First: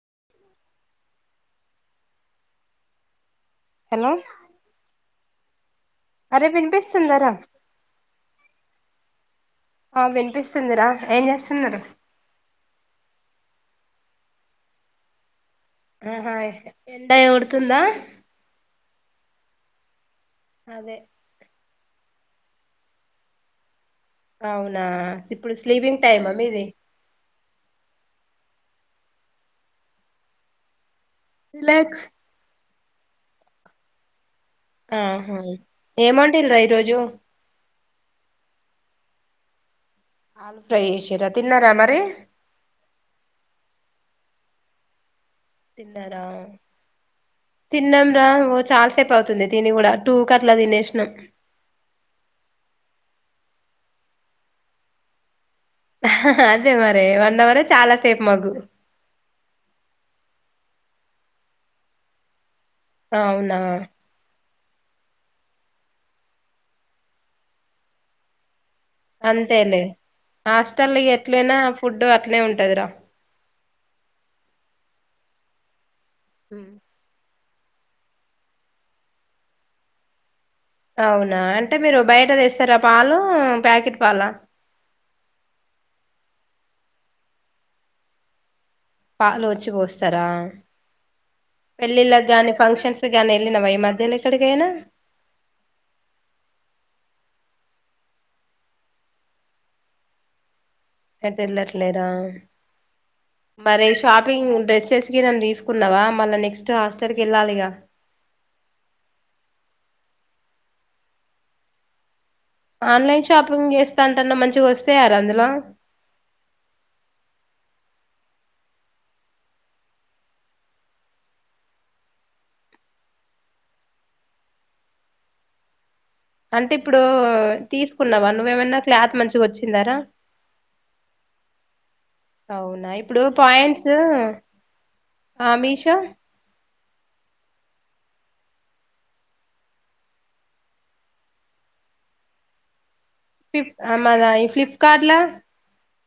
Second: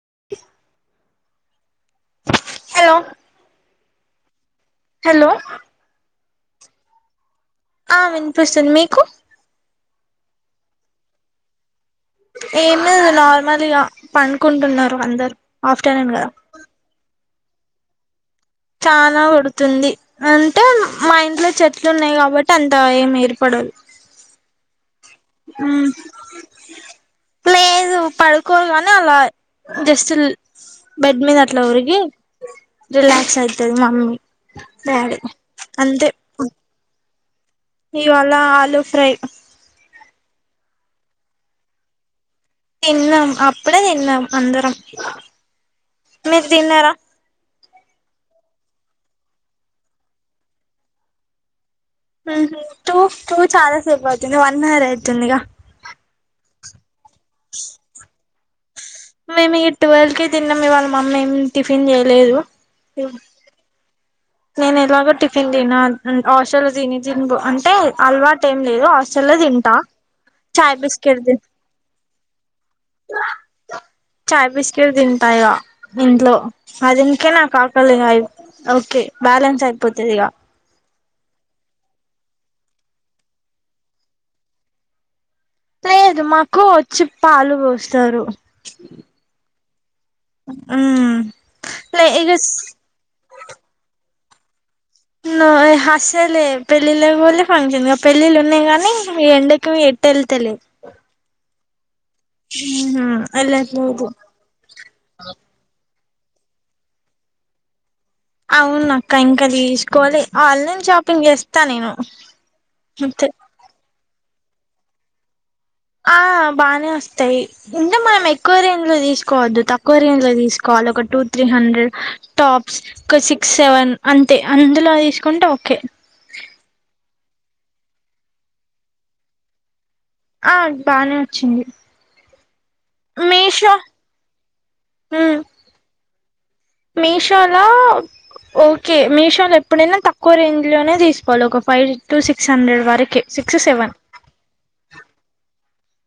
[inaudible] hello hello hello అరే వినిపిస్తుందారా ఆ వినిపిస్తుంది మీకు ఆ వినిపిస్తుందిరా ఏం చేస్తున్నారు ఏమ్ లేదు ఇగ నార్మల్గా పడుకుంటున్నారు అందరు ఆఫ్టర్నూన్ కదా ఆహా ఎండ కోడుతుందా చాలా కొడుతుంది అంటే అదే మా ఇంట్లో చెట్లు ఉన్నాయి కాబ ట్టి అంత ఏం ఏర్పడదు అవునా ఇప్పుడు మ్ స్లీవింగ్ టైమ్ ఆ మీది పడుకోరుగాని అలా జస్ట్ బెడ్ మీద అట్లా ఓరిగి రిలాక్స్ రిలాక్స్ అయితది మమ్మీ డాడీ ఆహా అంతే ఏం వండిల్లురా ఈరోజు ఇవాళ ఆలూ ఫ్రై ఆలు ఫ్రై చేసిరా తిన్నారా మరి తిన్నాం అప్పుడే తిన్నాం అందరం తిన్నరా మీరు తిన్నారా తిన్నం రా చాలా సేపు అవుతుంది తిని కూడా టూ కట్లా తినేసినము హ టూ టూ చాలా సేపు అవుతుంది వన్ హవర్ అయితుంది ఇగా అదే మరి వన్ అవరే చాలా సేపు మకు మేము ట్వెల్వ్ కి తిన్నాము మా మమ్మీ ఏమి టిఫిన్ చేయలేదు అవునా నేను ఎలాగో టిఫిన్ తిిన హాస్టల్ తిని ది అంటే అల్వాటు హస్టల్ల తింటా అంతేలే చయ్ హాస్టల్ బిస్క్ ఎట్లైనా ఫుడ్ అట్లే ఉంటదిరా చాయ్ బిస్కెట్ తింటా ఇగ ఇంట్లో అ దనికే నాకు కాకలేయి ఓకే బ్యాలెన్స్ అయిపోతది ఇక అవునా అంటే మీరు బయట తేస్తారా పాలు ప్యాకెట్ పాల లేదు మాకు వచ్చి పాలు పోస్తారు పాలో వచ్చి పోస్తా ార లే పెళ్ళిళ్ళకి ఇగ గాని ఫంక్షన్స్ గాని వెళ్ళినవా ఈ మధ్యలో ఎక్కడికైనా హస్తేలే పెళ్ళిళ్ళ పోలే ఫంక్షన్గా పెళ్ళిళ్ళ ఉన్నాయి కానీ మీ ఎండకి టేల్తాలే ఏటు వెల్లర్లేరా మరి వెళ్ళట్లేదు షాపింగ్ డ్రెస్సెస్ కి న తీసుకున్నావా మళ్ళా నెక్స్ట్ హాస్టల్ క వెళ్ళాలిగా అవున అక్క ఇంకా తీసుకోవాలి ఆన్లైన్ షాపింగ్ చేస్తా నేను ఆన్లైన్ అంతే షాపింగ్ చేస్తా అంటన్నా మంచిగా వస్తేయార అందులో ఆ బాగానే వస్తాయి ఇంటే మనం ఎక్కువ రేంజ్ లో తీసుకోవద్దు తక్కువ రేంజ్లో తీసుకోవ ఒక టూ త్రీ హండ్రెడ్ టాప్స్ ఒక సిక్స్ సెవెన్ అంతే అందులో తీసుకుంటే ఓకే అంటే ఇప్పుడు తీసుకున్నావా నువ్వేమన్నా క్లాత్ మంచిగా వచ్చిందారా ఆ బానే వచ్చింది అవునా ఇప్పుడు మీషో పాయింట్స్ అమిీషో మీషోలో ఓకే మీషో లో ఎప్పుడైనా తక్కువ రేంజ్ లోనే తీసుకోవాలి ఒక ఫైవ్ టు సిక్స్ హండ్రెడ్ వరకు ఫి ఆ మాద ఈ ఫ్లిప్కార్ట్ల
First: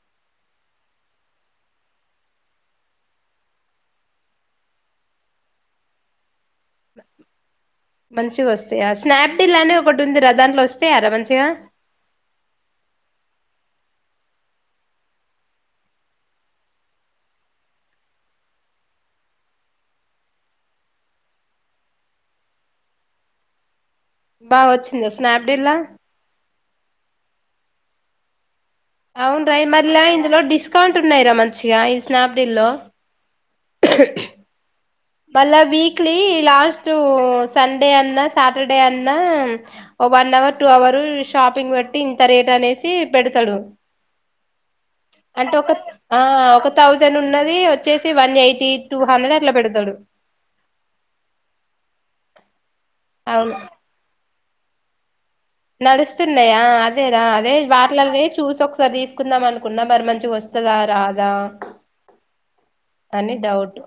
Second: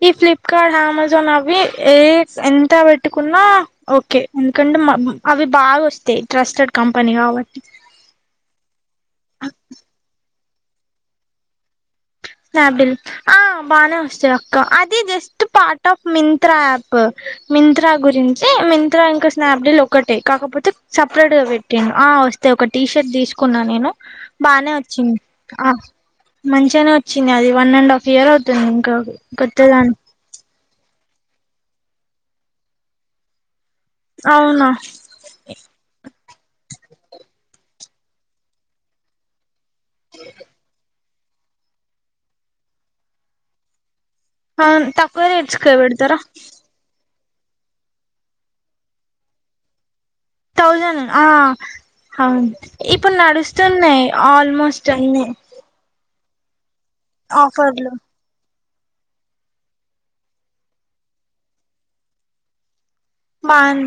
ఈ ఫ్లిప్కార్ట్ అమెజాన్ అవి ఏ ఎంత పెట్టుకున్నా ఓకే ఎందుకంటే అవి బాగా వస్తాయి ట్రస్టెడ్ కంపెనీ కాబట్టి మంచిగా వస్తాయా స్నాప్ డీల్ అనే ఒకటి ఉందిరా దాని వస్తాయరా మంచిగా స్నాప్ డిల్ ఆ బాగానే వస్తాంది అక్క అది just part of Myntra app Myntra గురించి మింత్రా ఇంకా స్నాప్ డీల్ ఒకటే కాకపోతే సపరేట్ గా పెట్టటిం ఆ వస్తే ఒక టీషర్ట్ తీసుకున్నా నేను బాగా బానే వచ్చిందా వచ్చింది ఆ స్నాప్డీల్లా మంచిగానే వచ్చింది అది వన్ అండ్ హాఫ్ ఇయర్ అవుతుంది ఇంకా అవును రా కొత్తేదానికి మళ్ళా ఇందులో డిస్కౌంట్ ఉన్నాయిరా మంచిగా ఈ స్నాప్ డీల్లో అవునా మళ్ళా వీక్లీ లాస్ట్ సండే అన్న సాటర్డే అన్నా ఓ one hour two hour shopping బెట్టి ఇంత రేట్ అనేసి పెడతాడు అవును తక్కువ అంటే రేట్స్కే ఒక పెడతారా ఆ ఒక థౌజం ఉన్నది వచ్చేసి వన్ ఎయిటీ టూ హండ్రెడ్ అట్లా పెడతాడు థౌజండ్ ఆ అవును ఇప్పుడు అవును నడుస్తున్నాయి ఆల్మోస్ట్ అ నడుస్తున్నాయా అదే రా అదే ఆఫర్లు వాటిలలో చూసు తీసుకుందాం అనుకున్నా మరి మంచి వస్తుందా రాదా అని డౌట్ బాన్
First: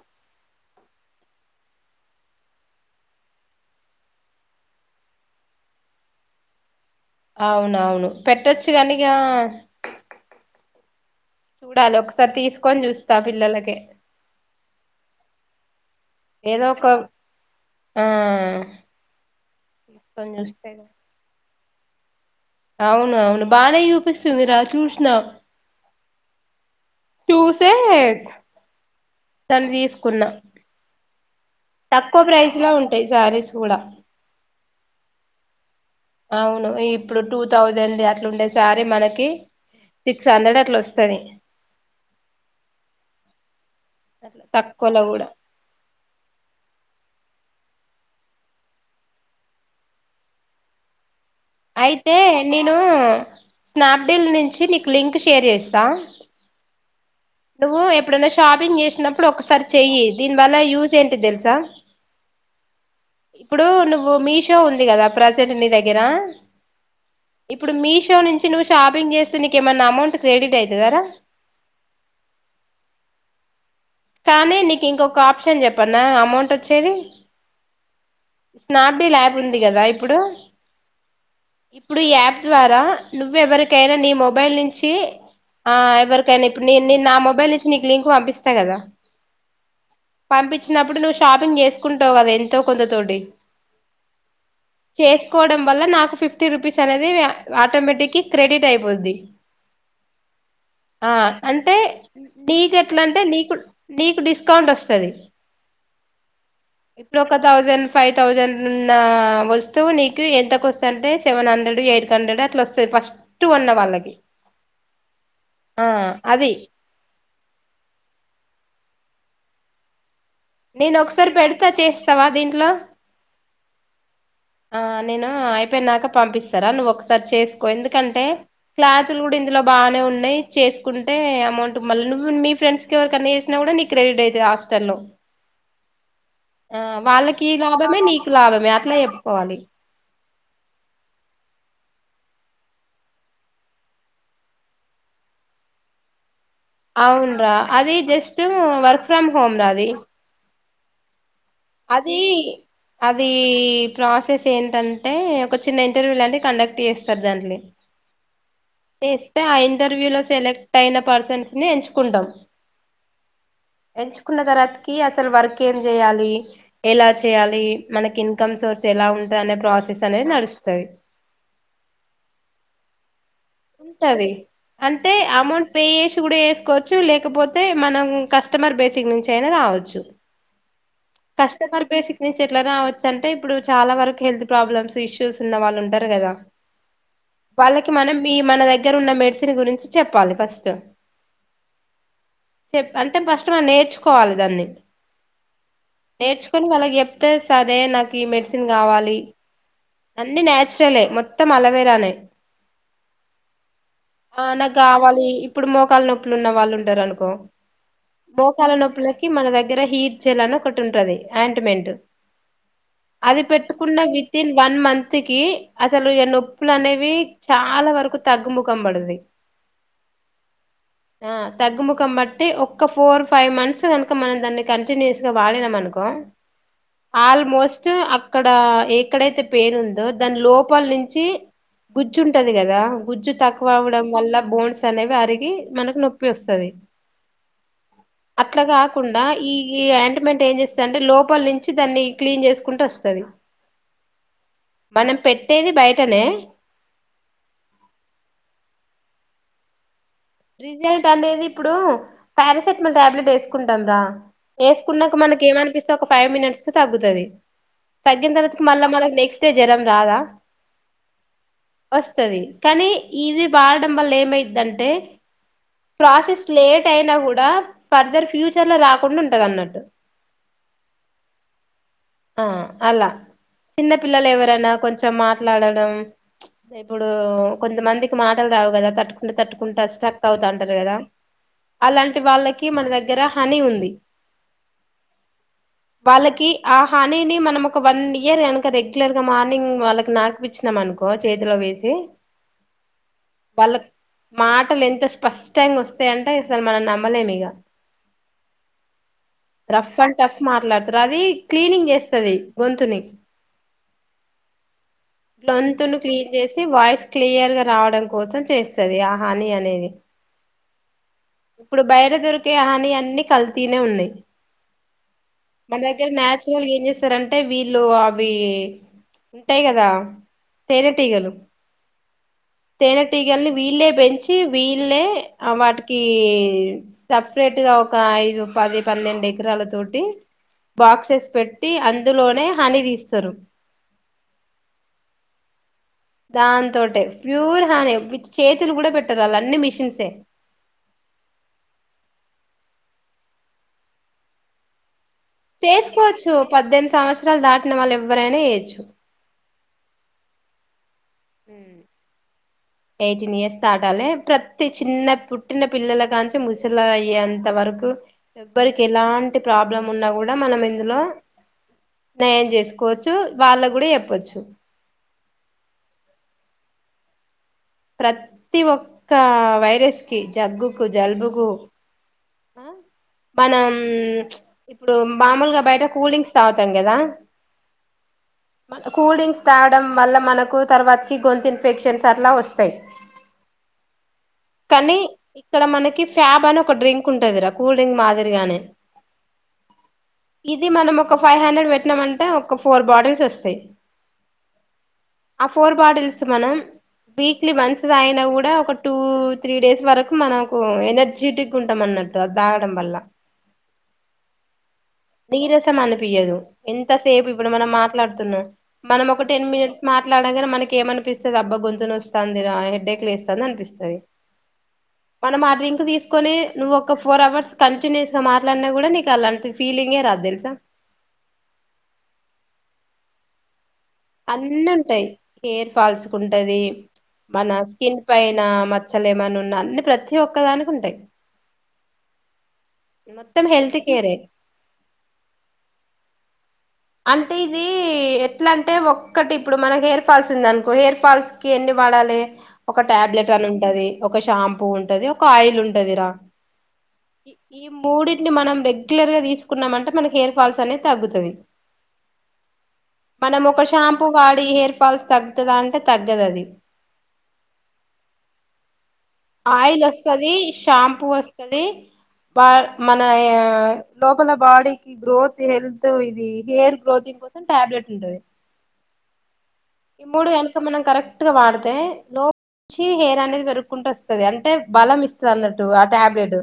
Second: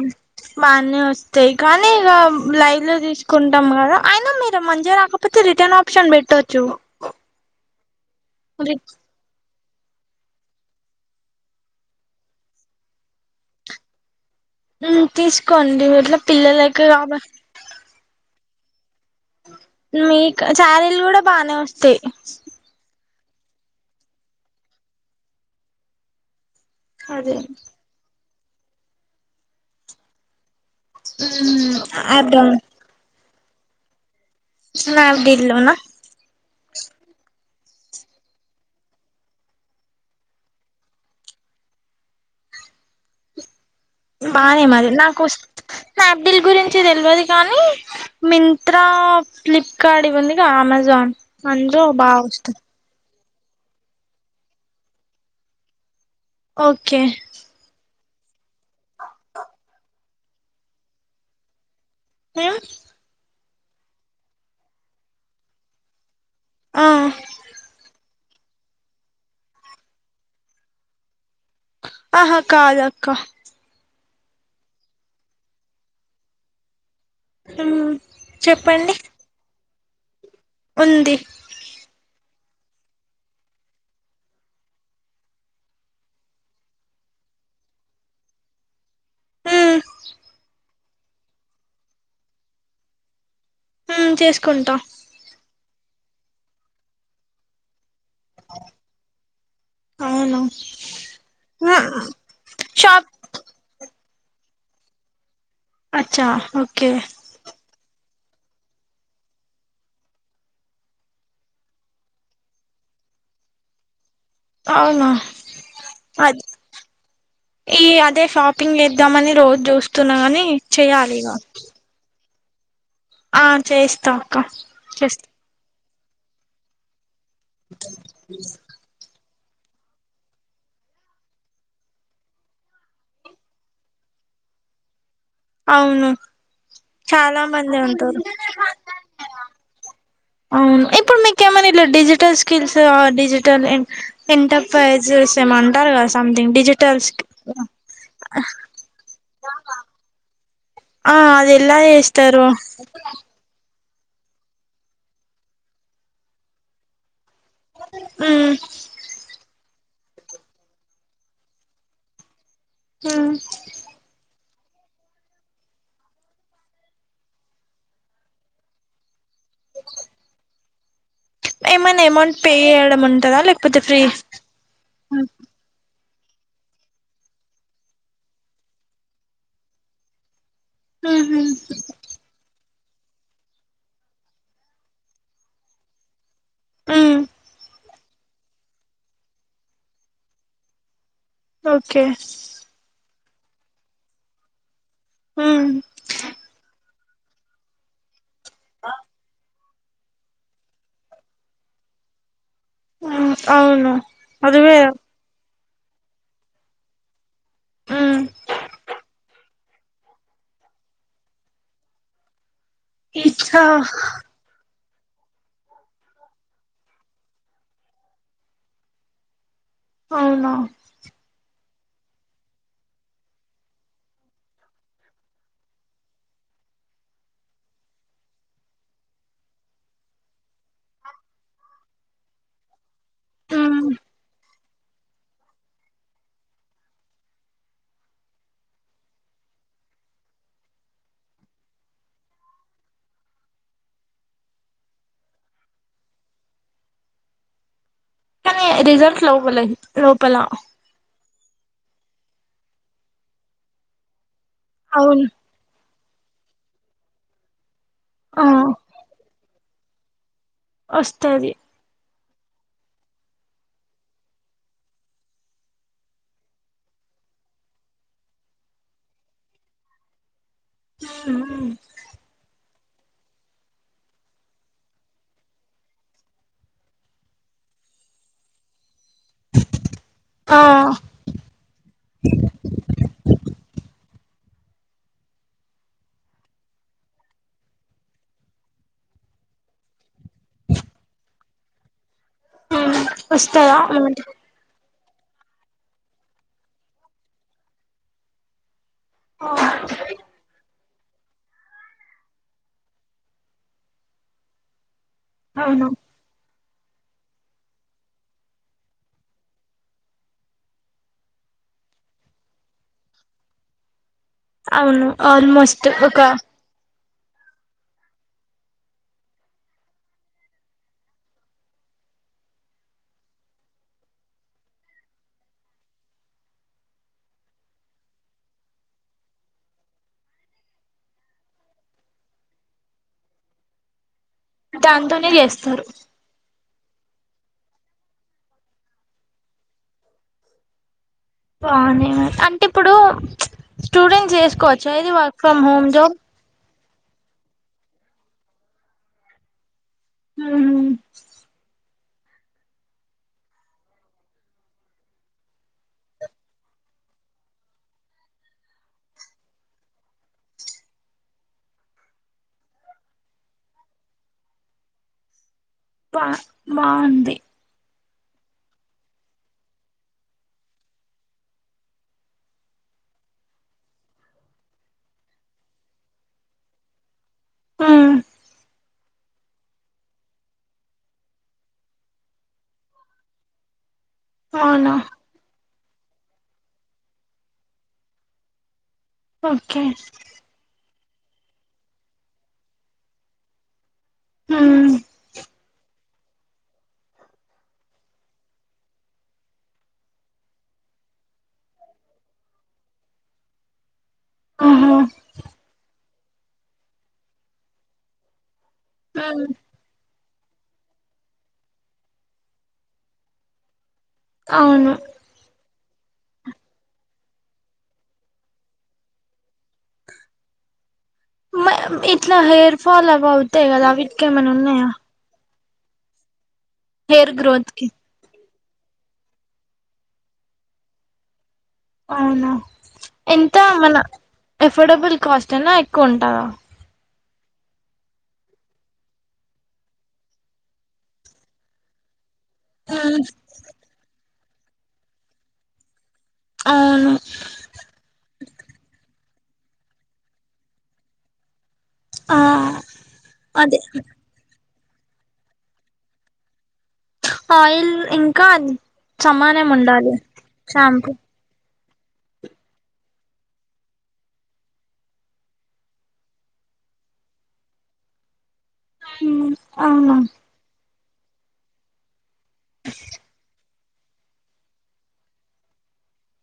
బానే వస్తాయి కానీ ఇక లైవ్ లో తీసుకుంటాం కదా అయినా మీరు మధ్య రాకపోతే ర రిటర్న్ ఆప్షన్ పెెట్టొచ్చు అవునవును పెట్టొచ్చు కనిక చూడాలి ఒకసారి తీసుకొని చూస్తా పిల్లలకే తీసుకోండి ఇట్లా ఏదో పిల్లలకా ఒక కాబ ఆ తీసుకొని మీకు చూస్తే ఛారీలు కూడా బానే వస్తాయి అవును అవును బానే చూపిస్తుంది రా చూసినా అదే చూసే దాని తీసుకున్నా తక్కువ అర్థం ప్రైస్ లా ఉంటాయి శారీస్ కూడా స్నాప్ డీల్లో న్నా అవును ఇప్పుడు టూ థౌజండ్ అట్లా ఉండే సారి మనకి సిక్స్ హండ్రెడ్ అట్లా వస్తుంది బానే మాది నాకు స్నాప్ డీల్ గురించి తెల్వదు కానీ మింట్రా ఫ్లిప్కార్ట్ ఇవ్వందిగా అమెజాన్ అందులో అయితే బాగా వస్తాయి నేను స్నాప్డీల్ నుంచి నీకు లింక్ షేర్ చేస్తా ఓకే నువ్వు ఎప్పుడైనా షాపింగ్ చేసినప్పుడు ఒకసారి చెయ్యి దీని వల్ల యూస్ ఏంటి తెలుసా హ ఇప్పుడు నువ్వు మీషో ఉంది కదా ప్రజెంట్ నీ దగ్గర ఆ ఇప్పుడు మీషో నుంచి నువ్వు షాపింగ్ చేస్తే నీకేమైన్నా అమౌంట్ క్రెడిట్ అవుతుందారా ఆహా కాదక్కా కానీ నీకు ఇంకొక ఆప్షన్ చెప్పన్న అమౌంట్ వచ్చేది చెప్పండి స్నాప్డీల్ యాప్ ఉంది కదా ఇప్పుడు ఉంది ఇప్పుడు ఈ యాప్ ద్వారా నువ్వు ఎవరికైనా నీ మొబైల్ నుంచి ఆ ఎవరికయనా ఇప్పుడు నేను నే నా మొబైల్ నుంచి నీకు లింక్ పంపిస్తా కదా మ్మ్ పంపించినప్పుడు నువ్వు షాపింగ్ చేసుకుంటావు కదా ఎంతో కొంత తోటి చేసుకుంటా చేసుకోవడం వల్ల నాకు ఫిఫ్టీ రూపీస్ అనేది ఆటోమేటిక్ క్రెడిట్ అయిపోద్ది అవును ఆ అంటే నీకు ఎట్లా షాప్ అంటే నీకు నీకు డిస్కౌంట్ వస్తుంది అచ్చా ఓకే థౌజండ్ ఫైవ్ థౌజండ్ వస్తువు నీకు ఎంతకు వస్తుంది అంటే సెవెన్ హండ్రెడ్ ఎయిట్ హండ్రెడ్ అట్లా వస్తుంది ఫస్ట్ కొన్న వాళ్ళకి అవునా అది ఈ అదే షాపింగ్ చేద్దామని రోజు చూస్తున్నా కానీ నేను ఒకసారి పెడతా చేస్తావా దీంట్లో ఆ చేయిస్తాం ఆ నేను అయిపోయినాక పంపిస్తారా నువ్వు ఒక చేసుకో ఎందుకంటే క్లాతులు కూడా లో బాగానే ఉన్నాయి చేసుకుంటే అమౌంట్ మళ్ళీ నువ్వు మీ ఫ్రెండ్స్ క ఎవరిన్నా చేసినా కూడా నీకు క్రెడిట్ అవుతయి హాస్టల్ లో అవును చాలా వాళ్ళకి మంది లాభమే ఉంటారు నీకు లాభమే అట్లా [inaudible] ఆ ఇప్పుడు మీకు ఏమన్నా ఇ డిజిటల్ స్కిల్స్ డిజిటల్ ఎంటర్ప్రైజెస్ ఏమన్నా అంటారు కదా సమ్థింగ్ అవున్రా అది జస్ట్ వర్క్ ఫ్రమ్ హోమ్ రాది ఆ అదే అది అది ప్రాసెస్ ఏంటంటే ఒక చిన్న ఇంటర్వ్యూ లాంటివి కండక్ట్ చేస్తారు దాంట్లో మ్మ్ చేస్తి ఆ ఇంట ఇంటర్వ్యూ లో సెలెక్ట్ అయిన పర్సన్స్ ని ఎంచుకుంటాం మ్మ్ ఎంచుకున్న తర్వాత కి అసలు వర్క్ ఏం చేయాలి ఎలా చేయాలి మనకి ఇన్కమ్ సోర్స్ ఎలా ఉంట దనే ప్రాసెస్ అనేది నడుస్తది ఏమైనా ఎమౌంట్ పే చేయడం ఉంటదా లేకపోతే ఫ్రీ ఉంటది అంటే అమౌంట్ పే చేసి వేసుకోవచ్చు లేకపోతే మనం కస్టమర్ బేసిక్ నుంచి అయినా రావచ్చు మ్మ్ కష్టమర్ బేసిక్ నుంచి ఎట్ల రావచ్చు అంటే ఇప్పుడు చాలా వరకు హెల్త్ ప్రాబ్లమ్స్ ఇష్యూస్ ఉన్న వాళ్ళు ఉంటారు కదా మ్మ్ వాళ్ళకి మనం ఈ మన దగ్గర ఉన్న మెడిసిన్ గురించి చెప్పాలి ఫస్ట్ ఓకే చెప్ అంటే ఫస్ట్ మనం నేర్చుకోవాలి దాన్ని ఉం అంతే సరే నాకు ఈ మెడిసిన్ కావాలి అన్ని నాచురలే మొత్తం అలవేరానే మ్మ్ అవును ఆ నాకు అదివే కావాలి ఇప్పుడు మోకాల నొప్పులు ఉన్న వాళ్ళు ఉంటారు అనుకో మ్మ్ మోకాల నొప్పులకి మన దగ్గర దగ్గర హీట్ జల్ అనీ ఒకట్టింటది అయింట్ మెంట్ అది ఇచ్చా పెట్టుకున్న విత్ ఇన్ వన్ మంత్ కి అసలు ఇగ నొప్పులు అనేవి చాలా వరకు తగ్గుముఖం పడది అవునా ఆ తగ్గుముఖం బట్టి ఒక్క ఫోర్ ఫైవ్ మంత్స్ కనుక మనం దాన్ని కంటిన్యూస్ గా వాడినం అనుకో ఆల్మోస్ట్ అక్కడ ఎక్కడైతే పెయిన్ ఉందో దాని లోపల నుంచి గుజ్జు ఉంటది కదా గుజ్జు తక్కువ మ్మ్ అవ్వడం వల్ల బోన్స్ అనేవి అరిగి మనకు నొప్పి వస్తది [inaudible] అట్లా కాకుండా ఈ అయాంట్ మెంట్ ఏం చేస్తది అంటే లోపల నుంచి దాన్ని క్లీన్ చేసుకుంట వస్తది మనం పెట్టేది బయటనే కానీ రిజల్ట్ లోపలే రిజల్ట్ అనేది ఇప్పుడు పారాసెటమల్ టాబ్లెట్ వేసుకుంటం రా వేసుకున్నాక అవును మనకి ఏమనిపిస్తది ఒక ఫైవ్ మినిట్స్ క్ తగ్గుతది తగ్గిన ఆ తరువాతకి మళ్ళా మనక్ నెక్స్ట్ జరం రాదా వస్తది వస్తది కానీ ఇది వాడడం వల్ల ఏమైద్దంటే ప్రాసెస్ లేట్ అయినా కూడా ఫర్దర్ ఫ్యూచర్ లో రాకుండా ఉంటదన్నట్టు ఉం ఉం ఆ అలా చిన్న పిల్లలు ఎవరనా కొంచెం మాట్లాడడం ఇప్పుడు కొంతమందికి మాటలు రావు కదా తట్టుకుంటే తట్టుకుంట కష్ట ఆ అవుతంటారు గదా అలాంటి వాళ్ళకి మన దగ్గర హనీ ఉంది [unintelligible] వాళ్ళకి ఆ హానీని మనం ఒక వన్ ఇయర్ కనుక రెగ్యులర్ గా మార్నింగ్ వాళ్ళకి నాకుపిచ్చినాం అనుకో కో చేతిలో వేసి ఉమ్ వస్తదా వాళ్ళక్ అలాంటి మాటలు ఎంత స్పి ఫస్ట్ టైం గోస్తాయంటే అసలు మనం నమ్మలేమ్ ఇగ ఆ రఫ్ అండ్ టఫ్ మాట్లాడుత రవి క్లీనింగ్ చేస్తది గొంతుని అవును గ్లొంతును క్లీన్ చేసి వాయిస్ క్లియర్ గా రావడం కోసం చేస్తది ఆ హాని అనేది ఇప్పుడు బయట దొరికే హాని అన్ని కల్తినే ఉన్నయి అవును ఆల్మోస్ట్ ఒక అంటే వీళ్ళు అవి ఉంటాయి కదా తేనెటీగలు తేనెటీగల్ని వీళ్లే పెంచి వీళ్లే వాటికి సపరేట్ ట్టుగా ఒక ఐదు పది పన్నెండు ఎకరాల తోటి బాక్సెస్ పెట్టి అందులోనే హాని తీస్తారు దాంతోనే జేస్తారు దాంతోటే ప్యూర్ హాని విత్ చేతులు గూడా పెట్టారళ్ళు అన్ని మిషన్సే [inaudible] బాగునే అంటే ఇప్పుడు స్టూడెంట్స్ చేసుకోవచ్చు అది వాళ చేసుకోవచ్చు పద్దెమ్ది సంవత్సరాలు దాటిన వాళ్ళేవ్వరైనా చేయొచ్చు హు ఎయిటీన్ ఇయర్స్ దాటాలి ప్రతి చిన్న పుట్టిన పిల్లల కాంచి ముసళ అయ్యేంత వరకు [unintelligible] ఎవరికి ఎలాంటి ప్రాబ్లం ఉన్నా కూడా మనం ఇందులో నయం చేసుకోవచ్చు వాళ్ళ కూడ చెప్పచ్చు బ బాగుంది ప్రత్తి ఒక్క వైరస్ కి జగ్గుకు జలుబుకు ఆ మనం ఇప్పుడు మామూలుగా బయట కూల్డ్రింగ్క్స్ తాగుతాం కదా ఆ మన కూల్ డ్రింక్స్ తాగడం వల్ల మనకు తర్వాతకి గొంతు ఇన్ఫెక్షన్స్ అట్ల వస్తాయి అవునా కానీ ఇక్కడ మనకి ఫ్యాబ్ అని ఒక డ్రింక్ ఉంటది ర కూల్ డ్రింక్ మాదిరిగానే ఒకే ఇది మనం ఒక ఫైవ్ హండ్రెడ్ పెట్టినామ అంటే ఒక ఫోర్ బాటిల్స్ వస్తాయి ఉమ్ ఆ ఫోర్ బాటిల్స్ మనం వీక్లీ వన్స్ అయిన కూడా ఒక టూ త్రీ డేస్ వరకు మనకు ఎనర్జెటిక్ ఉంటు త్తమన్నట్టు అద్ తాగడం వల్ల ఆహా నీరసమని పియదు ఎంత సేపు ఇప్పుడు మనం మాట్లాడుతున్నం మనం ఒక టెన్ ఉమ్ మినిట్స్ మ మాట్లాడగానే మనకి ఏమనిపిస్తుంది అబ్బా గొంతు నాస్తది హెడ్డేక్లు వేస్తుంది అనిపిస్తుంది అవును మనం ఆ డ్రింక్ తీసుకొని నువ్వు ఒక ఫోర్ అవర్స్ కంటిన్యూస్ గా మాట్లాడినా గూడ నీక్ అలా అనిపి ఫీలింగ్ ఎ రాదు తెలుసా ఫాల బవుతయి కదావిట్కే మన అన్ని ఉన్నాయా ఉంటాయి హెయిర్ ఫాల్స్ కుంటది హెయిర్ మన గ్రోత్ కి స్కిన్ పైన మచ్చలేమన్న ఉన్న అన్ని ప్రతి ఒక్కదానికుంటాయి అవునా ఎంత మన కేరే ఎఫోర్డబుల్ కాస్ట్ ఎన ఎక్కువ ఉంటదా అంటే ఇది ఎట్లా అంటే ఒక్కటి ఇప్పుడు మనకి హెయిర్ ఫాల్స్ ఉంది అనుకో హెయిర్ ఫాల్స్ కి ఎన్ని వాడ అలే ఒక ఉమ్ టాబ్లెట్ అని ఉంటది ఒక షాంపూ ఉంటది ఒక ఆయిల్ ఉంటదిరా అవును ఈ ఈ మూడిట్ని మనం రెగ్యులర్ గా తీస్ కున్నమంటే మనకి హెయిర్ ఫాల్స్ అనేది తగ్గుతది ఆ మనమోక అదే షాంపూ వాడి హెయిర్ [unintelligible] తగ్గుతుందా అంటే తగ్గదు అది ఆయిల్ ఇంకా సమానం ఆయిల్ ఉండాలి వస్తది షాంపూ వస్తది బా మన లోపల బాడీకి గ్రోత్ హెల్త్ ఇది హెయిర్ గ్రోతింగ్ కోసం టాబ్లెట్ ఉంటది ఈ అవును మూడు గనక మనం కరెక్ట్ క్ట్గా వాడ్తే లోప్ చి హెయిర్ అనేది పెరు కుంట వస్తుంది అంటే బలం ఇస్తది అన్నట్టు ఆ టాబ్లెట్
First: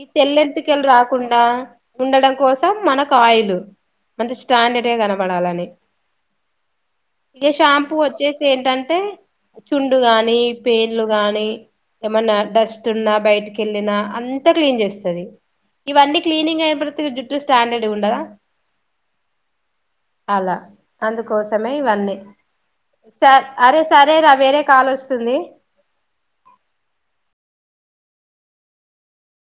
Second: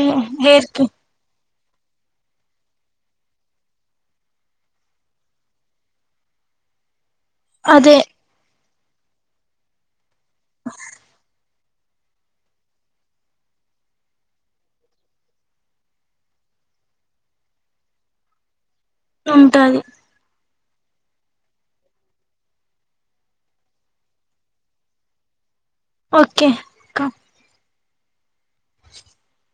ఈ హెయిర్ తెల్లెటీకలు కి రాకుండా ఉండడం కోసం మనకు ఆయిల్ అంటే స్టాండర్డ్గా కనపడాలని ఇక షాంపూ అదే వచ్చేసి ఏంటంటే చుండు గాని పేన్లు గాని ఏమన్నా డస్ట్ ఉన్నా బయటికెళ్ళిన అంతా క్లీన్ చేస్తది ఈ వన్నీ క్లీనింగ్ అయతే జుట్టు స్టాంండర్డ్ ఉండదా ఉంటాది అల అందుకోసమే ఇవన్నీ సర్ అరే సరే రా వేరే కాలోస్తుంది ఓకే కా [unintelligible]